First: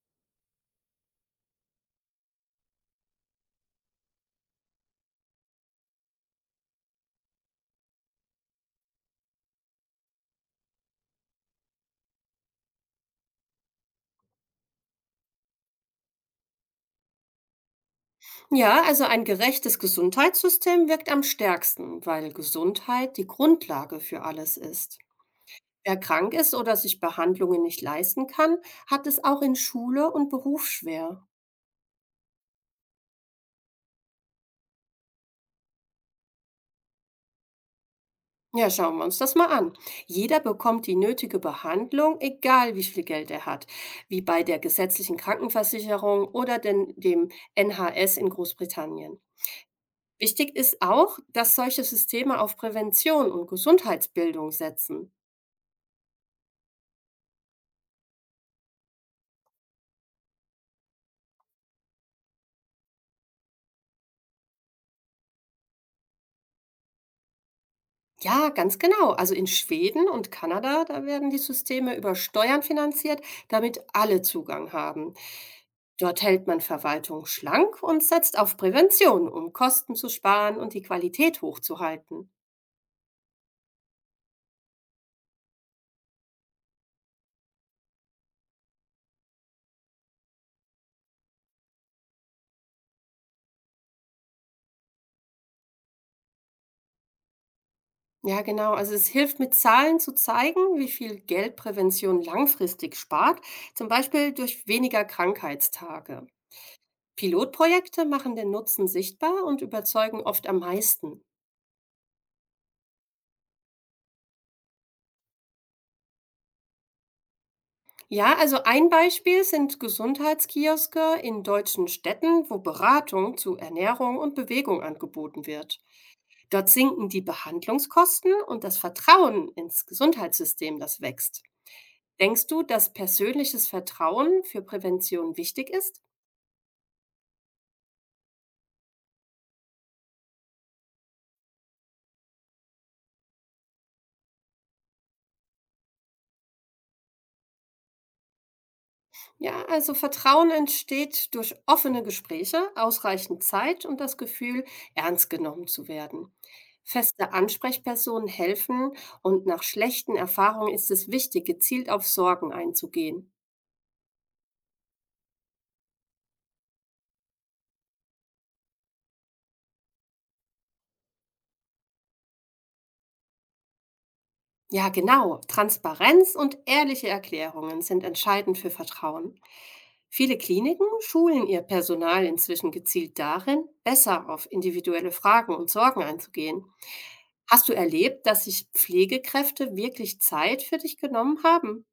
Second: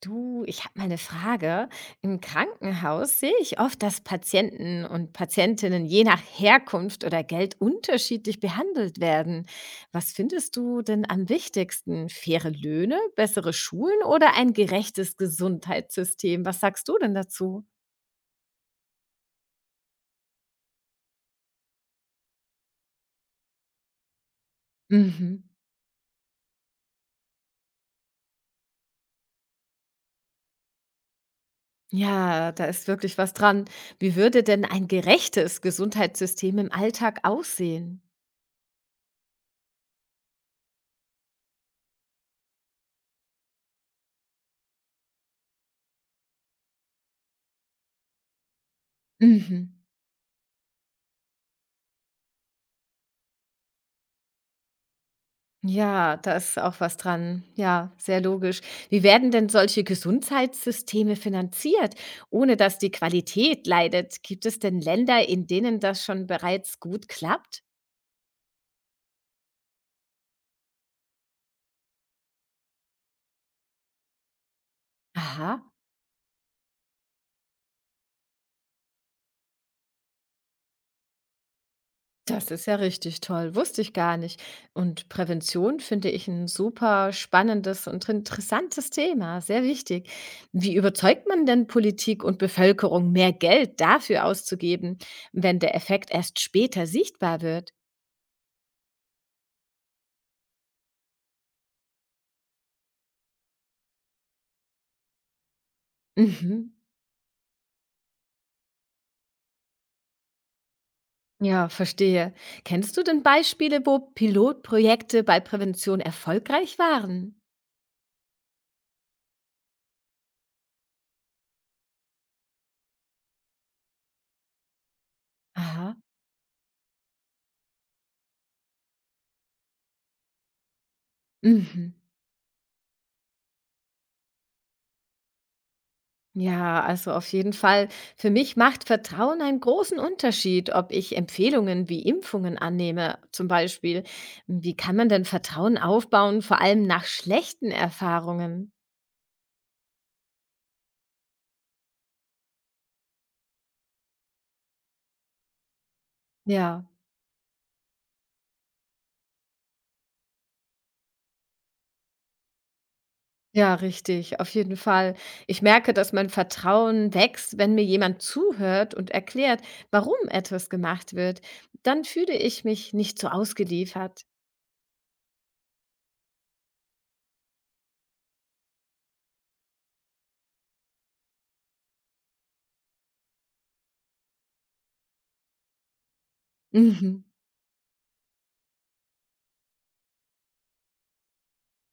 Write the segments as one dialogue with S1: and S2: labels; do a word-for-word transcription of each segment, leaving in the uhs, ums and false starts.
S1: Du, ich habe mal eine Frage. Im Krankenhaus sehe ich oft, dass Patienten und Patientinnen je nach Herkunft oder Geld unterschiedlich behandelt werden. Was findest du denn am wichtigsten? Faire Löhne, bessere Schulen oder ein gerechtes Gesundheitssystem? Was sagst du denn dazu?
S2: Ja, also ein gerechtes Gesundheitssystem wirkt am stärksten, weil Gesundheit die Grundlage für alles ist.
S1: Mhm.
S2: Wer krank ist oder sich Behandlungen nicht leisten kann, hat es auch in Schule und Beruf schwer.
S1: Ja, da ist wirklich was dran. Wie würde denn ein gerechtes Gesundheitssystem im Alltag aussehen?
S2: Ja, schauen wir uns das mal an. Jeder bekommt die nötige Behandlung, egal wie viel Geld er hat, wie bei der gesetzlichen Krankenversicherung oder den, dem N H S in Großbritannien.
S1: Mhm.
S2: Wichtig ist auch, dass solche Systeme auf Prävention und Gesundheitsbildung setzen.
S1: Ja, da ist auch was dran. Ja, sehr logisch. Wie werden denn solche Gesundheitssysteme finanziert, ohne dass die Qualität leidet? Gibt es denn Länder, in denen das schon bereits gut klappt?
S2: Ja, ganz genau. Also in Schweden und Kanada, da werden die Systeme über Steuern finanziert, damit alle Zugang haben.
S1: Aha,
S2: Dort hält man Verwaltung schlank und setzt auf Prävention, um Kosten zu sparen und die Qualität hochzuhalten.
S1: das ist ja richtig toll. Wusste ich gar nicht. Und Prävention finde ich ein super spannendes und interessantes Thema. Sehr wichtig. Wie überzeugt man denn Politik und Bevölkerung, mehr Geld dafür auszugeben, wenn der Effekt erst später sichtbar wird?
S2: Ja, genau. Also es hilft mit Zahlen zu zeigen, wie viel Geld Prävention langfristig spart, zum Beispiel durch weniger Krankheitstage.
S1: Mhm.
S2: Pilotprojekte machen den Nutzen sichtbar und überzeugen oft am meisten.
S1: Ja, verstehe. Kennst du denn Beispiele, wo Pilotprojekte bei Prävention erfolgreich waren?
S2: Ja, also ein Beispiel sind Gesundheitskioske in deutschen Städten, wo Beratung zu Ernährung und Bewegung angeboten wird.
S1: Aha.
S2: Dort sinken die Behandlungskosten und das Vertrauen ins Gesundheitssystem, das wächst.
S1: Mhm.
S2: Denkst du, dass persönliches Vertrauen für Prävention wichtig ist?
S1: Ja, also auf jeden Fall. Für mich macht Vertrauen einen großen Unterschied, ob ich Empfehlungen wie Impfungen annehme, zum Beispiel. Wie kann man denn Vertrauen aufbauen, vor allem nach schlechten Erfahrungen?
S2: Ja, also Vertrauen entsteht durch offene Gespräche, ausreichend Zeit und das Gefühl, ernst genommen zu werden.
S1: Ja.
S2: Feste Ansprechpersonen helfen und nach schlechten Erfahrungen ist es wichtig, gezielt auf Sorgen einzugehen.
S1: Ja, richtig, auf jeden Fall. Ich merke, dass mein Vertrauen wächst, wenn mir jemand zuhört und erklärt, warum etwas gemacht wird. Dann fühle ich mich nicht so ausgeliefert.
S2: Ja, genau. Transparenz und ehrliche Erklärungen sind entscheidend für Vertrauen. Viele Kliniken schulen ihr Personal inzwischen gezielt darin, besser auf individuelle Fragen und Sorgen einzugehen.
S1: Mhm.
S2: Hast du erlebt, dass sich Pflegekräfte wirklich Zeit für dich genommen haben?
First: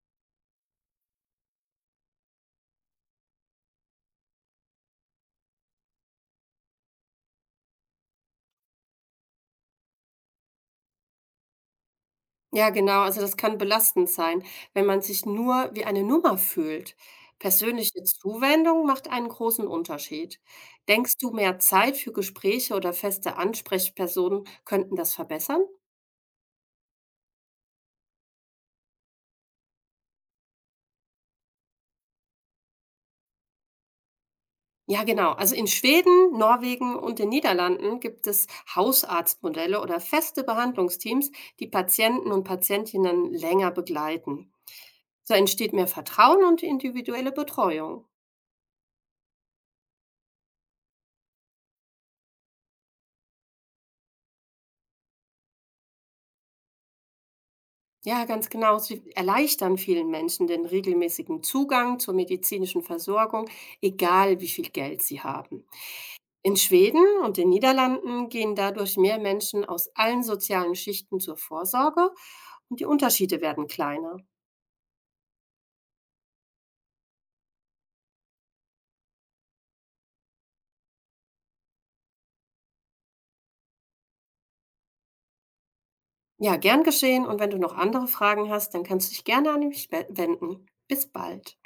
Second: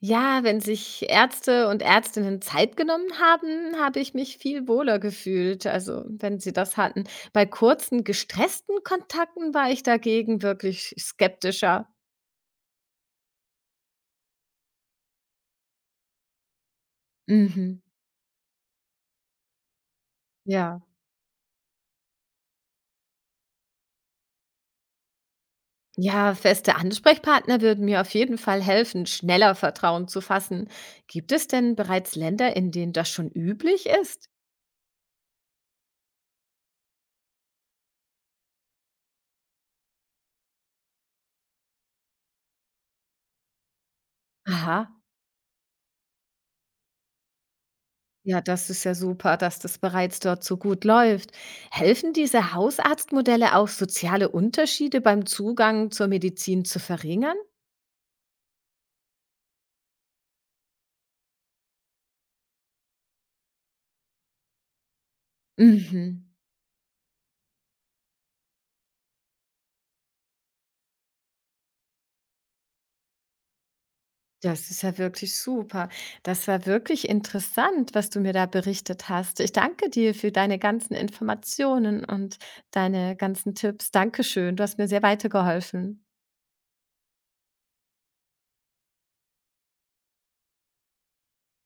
S1: Ja, wenn sich Ärzte und Ärztinnen Zeit genommen haben, habe ich mich viel wohler gefühlt. Also, wenn sie das hatten. Bei kurzen, gestressten Kontakten war ich dagegen wirklich skeptischer.
S2: Ja, genau. Also das kann belastend sein, wenn man sich nur wie eine Nummer fühlt.
S1: Mhm.
S2: Persönliche Zuwendung macht einen großen Unterschied.
S1: Ja.
S2: Denkst du, mehr Zeit für Gespräche oder feste Ansprechpersonen könnten das verbessern?
S1: Ja, feste Ansprechpartner würden mir auf jeden Fall helfen, schneller Vertrauen zu fassen. Gibt es denn bereits Länder, in denen das schon üblich ist?
S2: Ja, genau. Also in Schweden, Norwegen und den Niederlanden gibt es Hausarztmodelle oder feste Behandlungsteams, die Patienten und Patientinnen länger begleiten.
S1: Aha,
S2: So entsteht mehr Vertrauen und individuelle Betreuung.
S1: ja, das ist ja super, dass das bereits dort so gut läuft. Helfen diese Hausarztmodelle auch, soziale Unterschiede beim Zugang zur Medizin zu verringern?
S2: Ja, ganz genau. Sie erleichtern vielen Menschen den regelmäßigen Zugang zur medizinischen Versorgung, egal wie viel Geld sie haben.
S1: Mhm.
S2: In Schweden und den Niederlanden gehen dadurch mehr Menschen aus allen sozialen Schichten zur Vorsorge und die Unterschiede werden kleiner.
S1: Das ist ja wirklich super. Das war wirklich interessant, was du mir da berichtet hast. Ich danke dir für deine ganzen Informationen und deine ganzen Tipps. Dankeschön. Du hast mir sehr weitergeholfen.
S2: Ja, gern geschehen. Und wenn du noch andere Fragen hast, dann kannst du dich gerne an mich wenden. Bis bald.